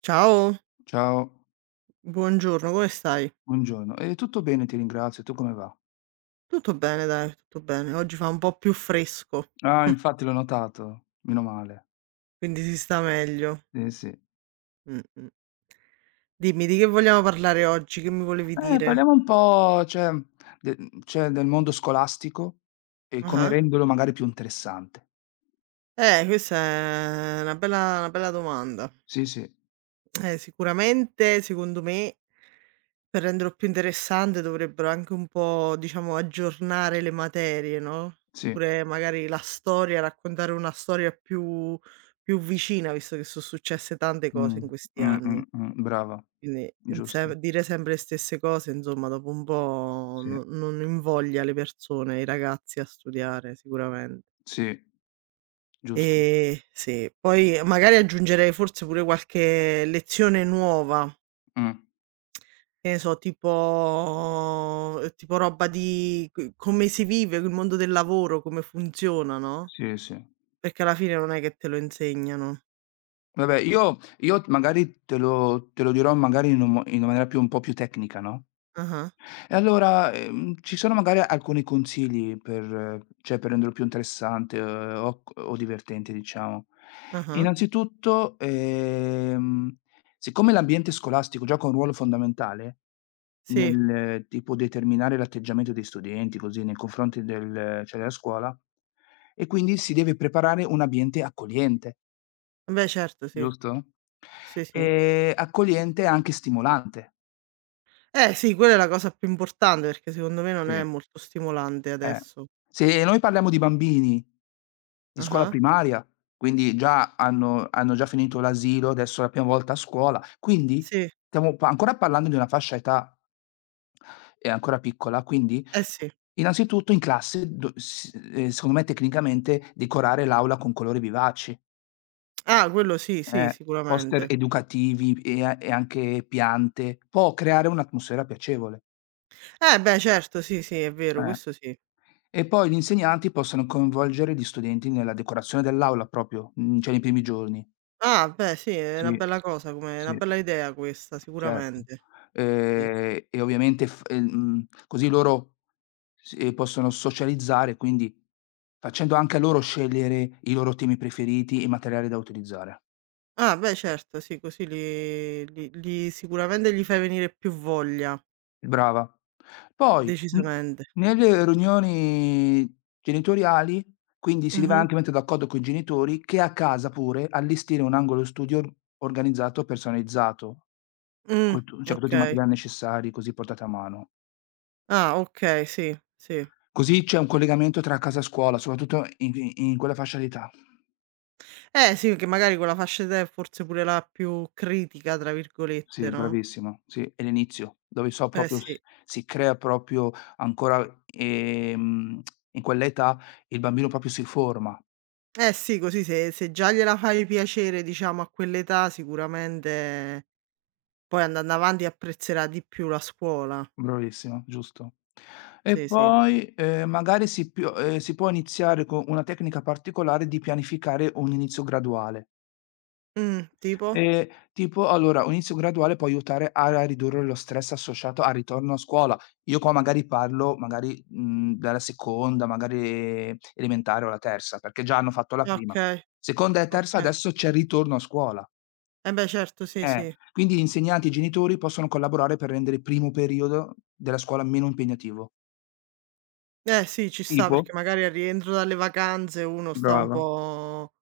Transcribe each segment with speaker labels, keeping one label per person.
Speaker 1: Ciao,
Speaker 2: Ciao,
Speaker 1: buongiorno, come stai?
Speaker 2: buongiorno. Tutto bene, ti ringrazio. Tu come va?
Speaker 1: Tutto bene dai, tutto bene. Oggi fa un po' più fresco,
Speaker 2: Ah, infatti l'ho notato, meno male.
Speaker 1: quindi si sta meglio.
Speaker 2: Sì, sì.
Speaker 1: Mh-mh. Dimmi, di che vogliamo parlare oggi? Che mi volevi dire?
Speaker 2: Parliamo un po', cioè del mondo scolastico e come
Speaker 1: Ah-ah.
Speaker 2: renderlo magari più interessante.
Speaker 1: Questa è una bella domanda.
Speaker 2: Sì, sì,
Speaker 1: Sicuramente, secondo me, per renderlo più interessante dovrebbero anche un po', diciamo, aggiornare le materie, no,
Speaker 2: sì.
Speaker 1: oppure magari la storia, raccontare una storia più vicina, visto che so' successe tante
Speaker 2: Mh.
Speaker 1: cose in questi anni.
Speaker 2: Brava.
Speaker 1: Quindi,
Speaker 2: Giusto.
Speaker 1: sem dire sempre le stesse cose, insomma, dopo un po'
Speaker 2: Sì,
Speaker 1: no non invoglia le persone, i ragazzi a studiare sicuramente.
Speaker 2: sì, giusto.
Speaker 1: Sì, poi magari aggiungerei forse pure qualche lezione nuova,
Speaker 2: Mh.
Speaker 1: che ne so, tipo roba di c come si vive, il mondo del lavoro, come funziona, no,
Speaker 2: Sì, sì.
Speaker 1: perché alla fine non è che te lo insegnano.
Speaker 2: Vabbè, io magari te lo dirò magari in una maniera più un po' più tecnica, no?
Speaker 1: Ah-ah,
Speaker 2: E allora, ci sono magari alcuni consigli per renderlo più interessante, o divertente diciamo.
Speaker 1: ah-ah.
Speaker 2: Innanzitutto, siccome l'ambiente scolastico gioca un ruolo fondamentale
Speaker 1: Sì,
Speaker 2: nel tipo determinare l'atteggiamento dei studenti, così, nei confronti della scuola, e quindi si deve preparare un ambiente accogliente,
Speaker 1: beh certo, sì.
Speaker 2: giusto?
Speaker 1: Sì, sì.
Speaker 2: Accogliente e anche stimolante.
Speaker 1: Eh sì, quella è la cosa più importante, perché secondo me non
Speaker 2: Sì,
Speaker 1: è molto stimolante
Speaker 2: eh.
Speaker 1: adesso.
Speaker 2: Se noi parliamo di bambini di scuola
Speaker 1: Ah-ah.
Speaker 2: primaria, quindi già hanno già finito l'asilo, adesso è la prima volta a scuola, quindi
Speaker 1: Sì,
Speaker 2: stiamo pa ancora parlando di una fascia età, è ancora piccola, quindi
Speaker 1: eh sì.
Speaker 2: innanzitutto in classe do s secondo me tecnicamente decorare l'aula con colori vivaci,
Speaker 1: Ah, quello sì, sì,
Speaker 2: eh, poster
Speaker 1: sicuramente.
Speaker 2: educativi e anche piante, può creare un'atmosfera piacevole,
Speaker 1: Eh beh, certo, sì, sì, è vero,
Speaker 2: eh.
Speaker 1: questo sì.
Speaker 2: E poi gli insegnanti possono coinvolgere gli studenti nella decorazione dell'aula proprio, cioè nei primi giorni.
Speaker 1: Ah, beh sì, è una
Speaker 2: Sì,
Speaker 1: bella cosa come è una
Speaker 2: sì.
Speaker 1: bella idea questa,
Speaker 2: Certo.
Speaker 1: sicuramente. Sì.
Speaker 2: E ovviamente così loro si possono socializzare, quindi facendo anche a loro scegliere i loro temi preferiti, i materiali da utilizzare.
Speaker 1: Ah beh, certo, sì, così li sicuramente gli fai venire più voglia,
Speaker 2: Brava. Poi,
Speaker 1: decisamente.
Speaker 2: nelle riunioni genitoriali, quindi si deve
Speaker 1: Mh-mh.
Speaker 2: anche mettere d'accordo coi genitori, che a casa pure allestire un angolo studio organizzato, personalizzato,
Speaker 1: Mh,
Speaker 2: con tu cioè con tutti i
Speaker 1: okay.
Speaker 2: materiali necessari, così portati a mano.
Speaker 1: Ah, okay, sì, sì.
Speaker 2: Così c'è un collegamento tra casa e scuola, soprattutto in quella fascia d'età.
Speaker 1: Eh sì, perché magari quella fascia d'età è forse pure la più "critica" tra virgolette,
Speaker 2: Sì,
Speaker 1: no,
Speaker 2: bravissima. Sì, è l'inizio, dove so
Speaker 1: eh
Speaker 2: proprio s
Speaker 1: sì.
Speaker 2: si crea proprio ancora, in quell'età il bambino proprio si forma.
Speaker 1: Eh sì, così se già gliela fai piacere diciamo a quell'età sicuramente poi andando avanti apprezzerà di più la scuola.
Speaker 2: Bravissima, giusto. E
Speaker 1: Sì, sì.
Speaker 2: poi, magari si può iniziare con una tecnica particolare di pianificare un inizio graduale.
Speaker 1: Tipo?
Speaker 2: Ehm, tipo allora un inizio graduale può aiutare a ridurre lo stress associato al ritorno a scuola. Io qua magari parlo magari, dalla seconda, magari elementare o la terza, perché già hanno fatto la prima.
Speaker 1: Okay,
Speaker 2: Seconda e terza
Speaker 1: okay.
Speaker 2: adesso c'è il ritorno a scuola.
Speaker 1: Eh beh certo, sì,
Speaker 2: Eh,
Speaker 1: sì.
Speaker 2: quindi gli insegnanti e i genitori possono collaborare per rendere il primo periodo della scuola meno impegnativo.
Speaker 1: Eh sì, ci sta
Speaker 2: Tipo,
Speaker 1: perché magari al rientro dalle vacanze uno sta un
Speaker 2: brava.
Speaker 1: po'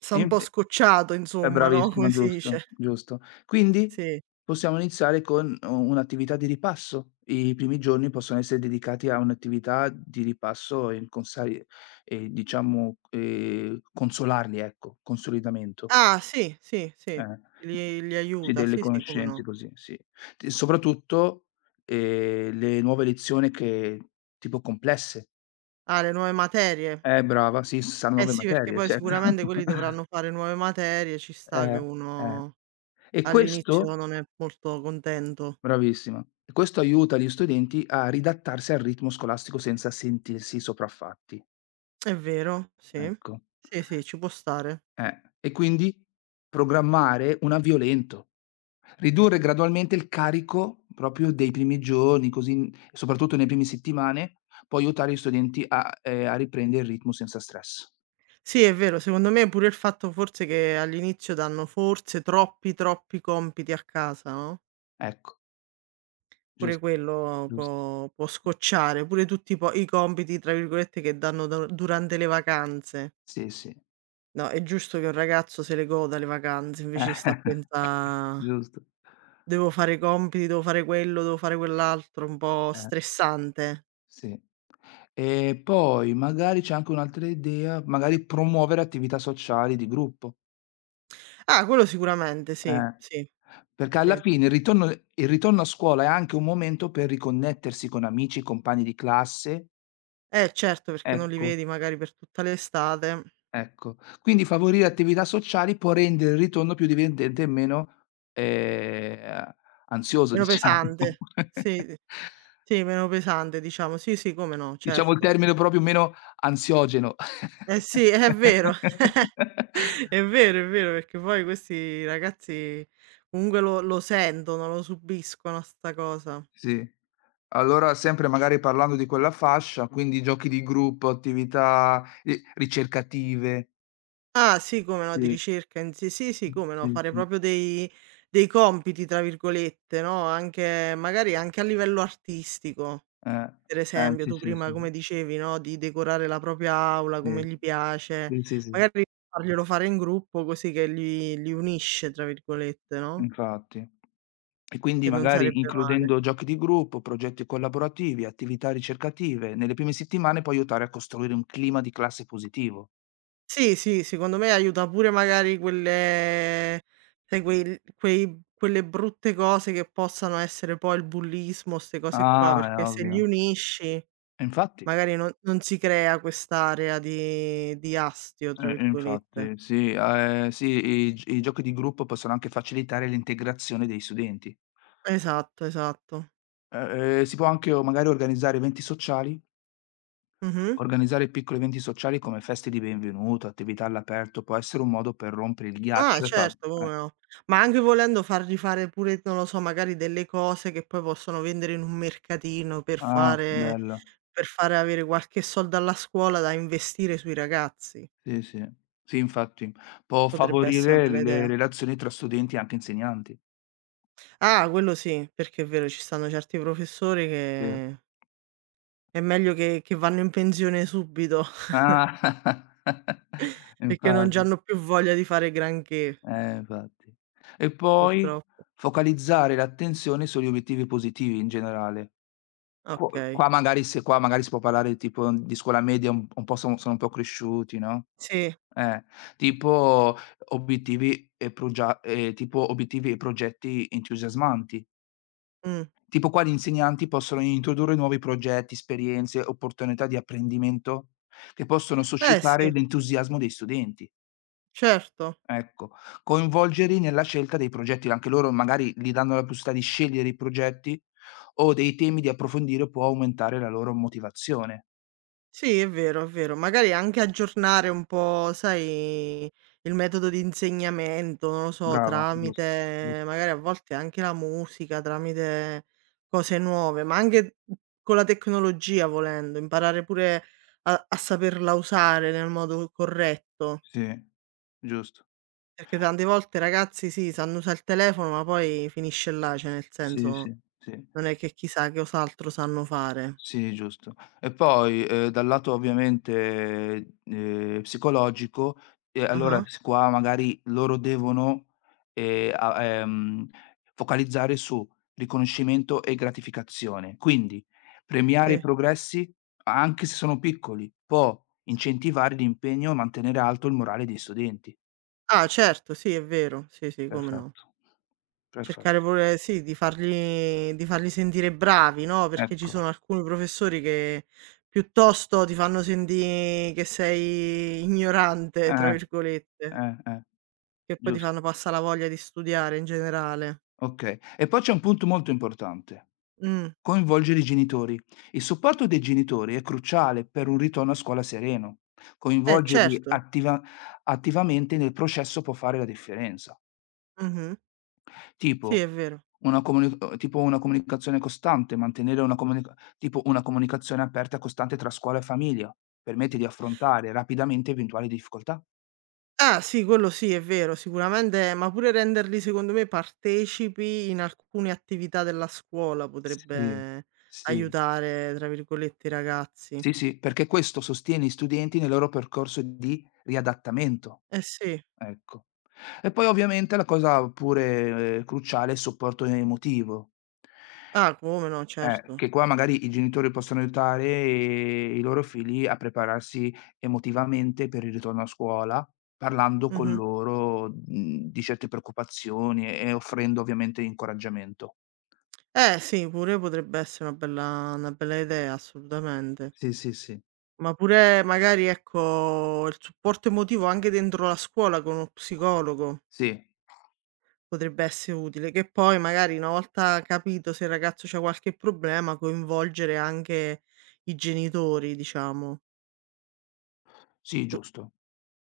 Speaker 1: sta
Speaker 2: E
Speaker 1: un
Speaker 2: inv
Speaker 1: po' scocciato
Speaker 2: È
Speaker 1: insomma, no,
Speaker 2: bravissima,
Speaker 1: come si
Speaker 2: giusto,
Speaker 1: dice.
Speaker 2: giusto. Quindi
Speaker 1: Sì.
Speaker 2: possiamo iniziare con u un'attività di ripasso. I primi giorni possono essere dedicati a un'attività di ripasso e diciamo, consolarli, ecco, consolidamento,
Speaker 1: Ah, sì, sì, sì,
Speaker 2: eh.
Speaker 1: li
Speaker 2: Sì,
Speaker 1: aiuta,
Speaker 2: delle
Speaker 1: sì, sì, come
Speaker 2: conoscenze
Speaker 1: no.
Speaker 2: così, sì. T Soprattutto, le nuove lezioni che tipo complesse.
Speaker 1: Ah, le nuove materie.
Speaker 2: Brava, sì, saran
Speaker 1: Eh
Speaker 2: nuove
Speaker 1: sì, perché
Speaker 2: materie,
Speaker 1: poi
Speaker 2: certo.
Speaker 1: sicuramente quelli dovranno fare nuove materie, ci sta che
Speaker 2: Eh, eh.
Speaker 1: uno
Speaker 2: E
Speaker 1: all'inizio
Speaker 2: questo
Speaker 1: non è molto contento.
Speaker 2: Bravissima. E questo aiuta gli studenti a ridattarsi al ritmo scolastico senza sentirsi sopraffatti,
Speaker 1: È vero, sì.
Speaker 2: ecco.
Speaker 1: Sì, sì, ci può stare.
Speaker 2: E quindi programmare un avvio lento, ridurre gradualmente il carico proprio dei primi giorni, così n soprattutto nei primi settimane, può aiutare gli studenti a riprendere il ritmo senza stress.
Speaker 1: Sì, è vero, secondo me pure il fatto forse che all'inizio danno forse troppi, troppi compiti a casa, no,
Speaker 2: Ecco, gius
Speaker 1: pure quello
Speaker 2: giusto.
Speaker 1: può scocciare, pure tutti i compiti, tra virgolette, che danno do durante le vacanze.
Speaker 2: Sì, sì.
Speaker 1: No, è giusto che un ragazzo se le goda le vacanze, invece sta a pensa:
Speaker 2: Giusto.
Speaker 1: "Devo fare i compiti, devo fare quello, devo fare quell'altro", un po'
Speaker 2: Eh.
Speaker 1: stressante.
Speaker 2: Sì. E poi magari c'è anche un'altra idea, magari promuovere attività sociali di gruppo,
Speaker 1: Ah, quello sicuramente sì,
Speaker 2: eh.
Speaker 1: sì,
Speaker 2: Perché alla
Speaker 1: sì.
Speaker 2: fine il ritorno a scuola è anche un momento per riconnettersi con amici, compagni di classe.
Speaker 1: Eh certo, perché non li
Speaker 2: Ecco,
Speaker 1: vedi magari per tutta l'estate.
Speaker 2: ecco. Quindi favorire attività sociali può rendere il ritorno più divertente e meno, ehm, ansioso
Speaker 1: Meno
Speaker 2: diciamo.
Speaker 1: pesante. Sì, d sì, meno pesante diciamo. Sì, sì, come no,
Speaker 2: Diciamo il
Speaker 1: certo.
Speaker 2: termine proprio meno ansiogeno.
Speaker 1: Eh sì, è vero. È vero, perché poi questi ragazzi comunque lo sentono, lo subiscono 'sta cosa.
Speaker 2: Sì. Allora sempre magari parlando di quella fascia, quindi giochi di gruppo, attività ri ricercative.
Speaker 1: Ah sì, come no, di
Speaker 2: Sì,
Speaker 1: ricerca in sì, sì, sì, come no,
Speaker 2: sì,
Speaker 1: fare
Speaker 2: sì.
Speaker 1: proprio dei "compiti" tra virgolette, no, anche magari anche a livello artistico.
Speaker 2: Eh,
Speaker 1: Per esempio,
Speaker 2: sì,
Speaker 1: tu
Speaker 2: sì, sì,
Speaker 1: prima come dicevi, no, di decorare la propria aula come
Speaker 2: sì.
Speaker 1: gli piace,
Speaker 2: Sì, sì, sì,
Speaker 1: magari farglielo fare in gruppo così che li "unisce" tra virgolette, no,
Speaker 2: infatti. E quindi
Speaker 1: che non
Speaker 2: magari
Speaker 1: sarebbe male.
Speaker 2: includendo giochi di gruppo, progetti collaborativi, attività ricercative, nelle prime settimane può aiutare a costruire un clima di classe positivo.
Speaker 1: Sì, sì, secondo me aiuta pure magari quelle sai quei quei quelle brutte cose che possano essere poi il bullismo, 'ste cose qua,
Speaker 2: Ah,
Speaker 1: perché
Speaker 2: è
Speaker 1: se li
Speaker 2: ovvio.
Speaker 1: unisci
Speaker 2: E infatti.
Speaker 1: magari non si crea quest'area di "astio" tra virgolette.
Speaker 2: Infatti, sì, sì, i giochi di gruppo possono anche facilitare l'integrazione dei studenti.
Speaker 1: Esatto, esatto.
Speaker 2: Si può anche o magari
Speaker 1: Mh-mh.
Speaker 2: organizzare piccoli eventi sociali come feste di benvenuto, attività all'aperto, può essere un modo per rompere il
Speaker 1: Ah
Speaker 2: ghiaccio e fa
Speaker 1: certo, come
Speaker 2: eh.
Speaker 1: no. Ma anche volendo fargli fare pure, non lo so, magari delle cose che poi possono vendere in un mercatino per
Speaker 2: Ah,
Speaker 1: fare
Speaker 2: bella.
Speaker 1: per fare avere qualche soldo alla scuola da investire sui ragazzi.
Speaker 2: Sì, sì. Sì, infatti. Può
Speaker 1: Potrebbe essere una
Speaker 2: favorire
Speaker 1: bella
Speaker 2: le
Speaker 1: idea.
Speaker 2: relazioni tra studenti e anche insegnanti.
Speaker 1: Ah, quello sì, perché è vero, ci stanno certi professori
Speaker 2: Sì.
Speaker 1: che è meglio che vanno in pensione subito,
Speaker 2: Ah.
Speaker 1: perché non
Speaker 2: Infatti.
Speaker 1: c'hanno più voglia di fare granché,
Speaker 2: Infatti. E poi
Speaker 1: purtroppo.
Speaker 2: focalizzare l'attenzione sugli obiettivi positivi in generale. Qu
Speaker 1: Okay.
Speaker 2: qua magari se qua magari si può parlare tipo di scuola media un po' sono un po' cresciuti, no,
Speaker 1: Sì,
Speaker 2: eh, tipo tipo obiettivi e progetti entusiasmanti.
Speaker 1: mh.
Speaker 2: Tipo qua gli insegnanti possono introdurre nuovi progetti, esperienze, opportunità di apprendimento che possono
Speaker 1: Eh
Speaker 2: suscitare
Speaker 1: sì,
Speaker 2: l'entusiasmo dei studenti.
Speaker 1: certo.
Speaker 2: Ecco, coinvolgerli nella scelta dei progetti, anche loro magari gli danno la possibilità di scegliere i progetti o dei temi di approfondire può aumentare la loro motivazione.
Speaker 1: Sì, è vero, è vero. Magari anche aggiornare un po', sai, il metodo di insegnamento, non lo so,
Speaker 2: Brava, giusto, giust
Speaker 1: tramite magari a volte anche la musica, tramite cose nuove, ma anche con la tecnologia volendo, imparare pure a saperla usare nel modo corretto,
Speaker 2: sì, giusto.
Speaker 1: perché tante volte i ragazzi sì, sanno usare il telefono, ma poi finisce là, cioè nel
Speaker 2: Sì,
Speaker 1: senso
Speaker 2: sì, sì.
Speaker 1: non è che chissà che cos'altro sanno fare.
Speaker 2: Sì, giusto. E poi, dal lato ovviamente, psicologico, e allora
Speaker 1: Ah-ah,
Speaker 2: s qua magari loro devono a focalizzare su riconoscimento e gratificazione. Quindi, premiare i
Speaker 1: sì.
Speaker 2: progressi, anche se sono piccoli, può incentivare l'impegno e mantenere alto il morale dei studenti.
Speaker 1: Ah certo, sì è vero. Sì, sì, come no.
Speaker 2: Perfetto,
Speaker 1: Cercare
Speaker 2: perfetto.
Speaker 1: pure sì, di farli sentire bravi, no, perché ci
Speaker 2: Ecco.
Speaker 1: sono alcuni professori che piuttosto ti fanno sentì che sei "ignorante" tra
Speaker 2: Eh,
Speaker 1: virgolette,
Speaker 2: eh, eh,
Speaker 1: che poi ti
Speaker 2: giusto.
Speaker 1: fanno passa la voglia di studiare in generale.
Speaker 2: Okay. E poi c'è un punto molto importante.
Speaker 1: Mh.
Speaker 2: Coinvolgere i genitori. Il supporto dei genitori è cruciale per un ritorno a scuola sereno.
Speaker 1: Eh
Speaker 2: Coinvolgerli
Speaker 1: certo.
Speaker 2: attivamente nel processo può fare la differenza.
Speaker 1: Mh-mh. Sì,
Speaker 2: Tipo
Speaker 1: è vero.
Speaker 2: tipo una comunicazione costante, mantenere una comunicazione aperta e costante tra scuola e famiglia, permette di affrontare rapidamente eventuali difficoltà.
Speaker 1: Ah sì, quello sì, è vero, sicuramente, ma pure renderli secondo me partecipi in alcune attività della scuola
Speaker 2: Sì,
Speaker 1: potrebbe
Speaker 2: sì,
Speaker 1: aiutare, tra virgolette, i ragazzi.
Speaker 2: sì, sì, perché questo sostiene gli studenti nel loro percorso di riadattamento.
Speaker 1: Eh sì.
Speaker 2: Ecco. E poi ovviamente la cosa pure cruciale è il supporto emotivo,
Speaker 1: Ah, come no, certo.
Speaker 2: che qua magari i genitori possono aiutare, i loro figli a prepararsi emotivamente per il ritorno a scuola, parlando con
Speaker 1: Mh-mh.
Speaker 2: loro, di certe preoccupazioni e offrendo ovviamente incoraggiamento.
Speaker 1: Eh sì, pure potrebbe essere una bella idea, assolutamente.
Speaker 2: Sì, sì, sì.
Speaker 1: Ma pure magari, ecco, il supporto emotivo anche dentro la scuola con uno psicologo.
Speaker 2: Sì,
Speaker 1: Potrebbe essere utile, che poi magari una volta capito se il ragazzo c'ha qualche problema, coinvolgere anche i genitori diciamo.
Speaker 2: sì,
Speaker 1: Co
Speaker 2: giusto,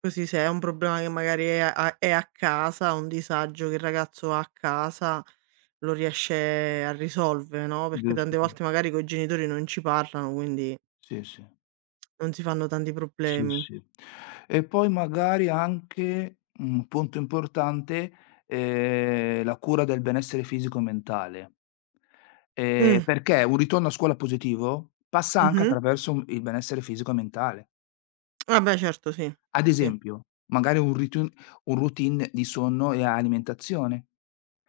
Speaker 1: Così se è un problema che magari è a casa, un disagio che il ragazzo ha a casa, lo riesce a risolvere, no, perché
Speaker 2: giusto.
Speaker 1: tante volte magari coi genitori non ci parlano, quindi
Speaker 2: Sì, sì.
Speaker 1: non si fanno tanti
Speaker 2: Sì,
Speaker 1: problemi.
Speaker 2: sì. E poi magari anche, un punto importante, la cura del benessere fisico e mentale. Ehm,
Speaker 1: Mh,
Speaker 2: perché un ritorno a scuola positivo passa anche
Speaker 1: mh-mh.
Speaker 2: attraverso un il benessere fisico e mentale.
Speaker 1: Ah beh certo sì,
Speaker 2: Ad
Speaker 1: sì.
Speaker 2: esempio, magari un routine di sonno e alimentazione.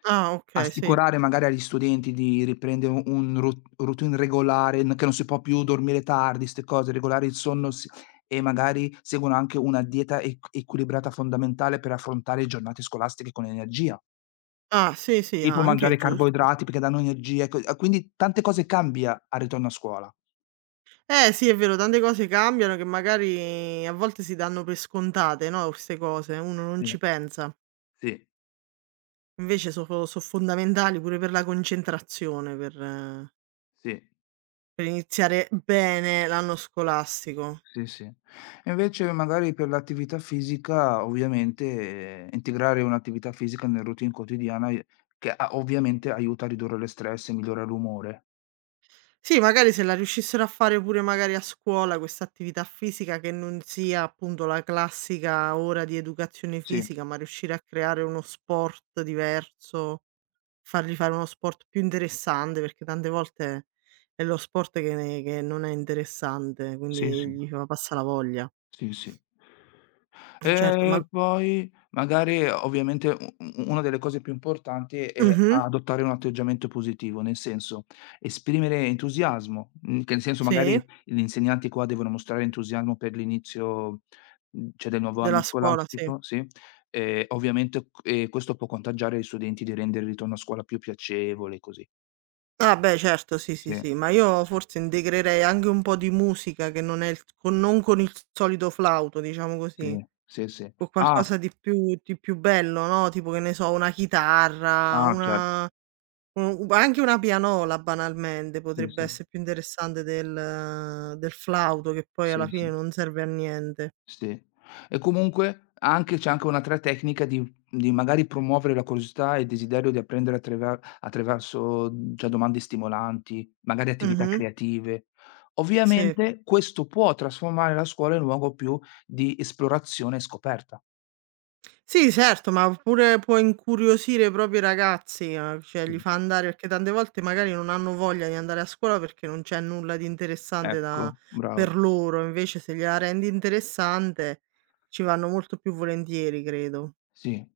Speaker 1: Ah okay, sì.
Speaker 2: Assicurare magari agli studenti di riprendere u un ro routine regolare, n che non si può più dormire tardi, 'ste cose, regolare il sonno s e magari seguono anche una dieta eq equilibrata fondamentale per affrontare le giornate scolastiche con energia,
Speaker 1: Ah sì, sì,
Speaker 2: tipo
Speaker 1: anche
Speaker 2: mangiare
Speaker 1: giusto.
Speaker 2: carboidrati perché danno energia, ecco, quindi tante cose cambia al ritorno a scuola.
Speaker 1: Eh sì, è vero, tante cose cambiano che magari a volte si danno per scontate, no, queste cose, uno non
Speaker 2: Sì,
Speaker 1: ci pensa.
Speaker 2: sì,
Speaker 1: Invece so fondamentali pure per la concentrazione, per eh,
Speaker 2: sì.
Speaker 1: per iniziare bene l'anno scolastico.
Speaker 2: Sì, sì. E invece magari per l'attività fisica, ovviamente, integrare un'attività fisica nel routine quotidiana i che a ovviamente aiuta a ridurre lo stress e migliora l'umore.
Speaker 1: Sì, magari se la riuscissero a fare pure magari a scuola questa attività fisica che non sia appunto la classica ora di educazione
Speaker 2: Sì,
Speaker 1: fisica, ma riuscire a creare uno sport diverso. Fargli fare uno sport più interessante, perché tante volte è lo sport che non è interessante,
Speaker 2: sì,
Speaker 1: quindi
Speaker 2: sì.
Speaker 1: gli fa passa la voglia.
Speaker 2: Sì, sì.
Speaker 1: Certo,
Speaker 2: E
Speaker 1: ma
Speaker 2: poi magari ovviamente u u una delle cose più importanti è
Speaker 1: mh-mh,
Speaker 2: adottare un atteggiamento positivo, nel senso esprimere entusiasmo, che nel senso
Speaker 1: sì,
Speaker 2: magari gli insegnanti qua devono mostrare entusiasmo per l'inizio, cioè del nuovo anno
Speaker 1: della scuola, sì.
Speaker 2: scolastico, sì, ovviamente q questo può contagiare gli studenti di rendere il ritorno a scuola più piacevole e così.
Speaker 1: Ah beh certo, sì,
Speaker 2: Sì,
Speaker 1: sì, sì, ma io forse integrerei anche un po' di musica che non è il con non con il solito flauto, diciamo così,
Speaker 2: sì, sì, sì.
Speaker 1: con
Speaker 2: Ah,
Speaker 1: qualcosa di più bello, no, tipo che ne so, una chitarra,
Speaker 2: ah certo.
Speaker 1: ma anche una pianola banalmente
Speaker 2: Sì,
Speaker 1: potrebbe
Speaker 2: sì.
Speaker 1: essere più interessante del flauto che poi
Speaker 2: Sì,
Speaker 1: alla
Speaker 2: sì.
Speaker 1: fine non serve a niente.
Speaker 2: Sì. E comunque anche c'è anche un'altra tecnica di magari promuovere la curiosità e il desiderio di apprendere attreva attraverso, cioè domande stimolanti, magari attività
Speaker 1: Mh-mh.
Speaker 2: creative.
Speaker 1: Sì.
Speaker 2: Ovviamente questo può trasformare la scuola in luogo più di esplorazione e scoperta.
Speaker 1: Sì certo, ma pure può incuriosire proprio i propri ragazzi, cioè
Speaker 2: Sì.
Speaker 1: li fa andare perché tante volte magari non hanno voglia di andare a scuola perché non c'è nulla di interessante
Speaker 2: Ecco,
Speaker 1: da
Speaker 2: brava.
Speaker 1: per loro, invece se gliela rendi interessante ci vanno molto più volentieri credo.
Speaker 2: Sì.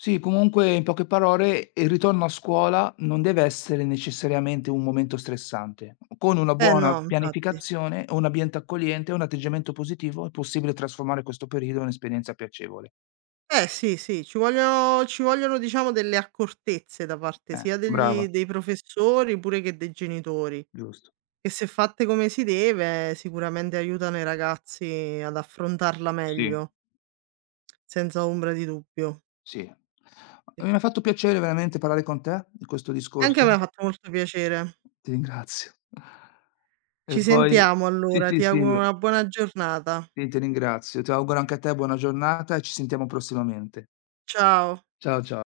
Speaker 2: Sì, comunque in poche parole, il ritorno a scuola non deve essere necessariamente un momento stressante. Con una
Speaker 1: Eh
Speaker 2: buona
Speaker 1: no, infatti.
Speaker 2: pianificazione, un ambiente accogliente e un atteggiamento positivo è possibile trasformare questo periodo in un'esperienza piacevole.
Speaker 1: Eh sì, sì, ci vogliono diciamo delle accortezze da parte sia degli
Speaker 2: Brava,
Speaker 1: dei professori pure che dei genitori,
Speaker 2: giusto.
Speaker 1: che se fatte come si deve sicuramente aiutano i ragazzi ad affrontarla
Speaker 2: Sì,
Speaker 1: meglio, senza ombra di dubbio.
Speaker 2: sì. Mi
Speaker 1: Perché
Speaker 2: ha fatto piacere veramente parlare con te di questo
Speaker 1: anche a
Speaker 2: discorso.
Speaker 1: me ha fatto molto piacere.
Speaker 2: Ti ringrazio. E
Speaker 1: Ci
Speaker 2: poi
Speaker 1: sentiamo
Speaker 2: sì,
Speaker 1: allora, ti
Speaker 2: sì, sì,
Speaker 1: auguro una buona giornata.
Speaker 2: sì, ti ringrazio. Ti auguro anche a te buona giornata e ci sentiamo prossimamente.
Speaker 1: Ciao.
Speaker 2: Ciao, ciao.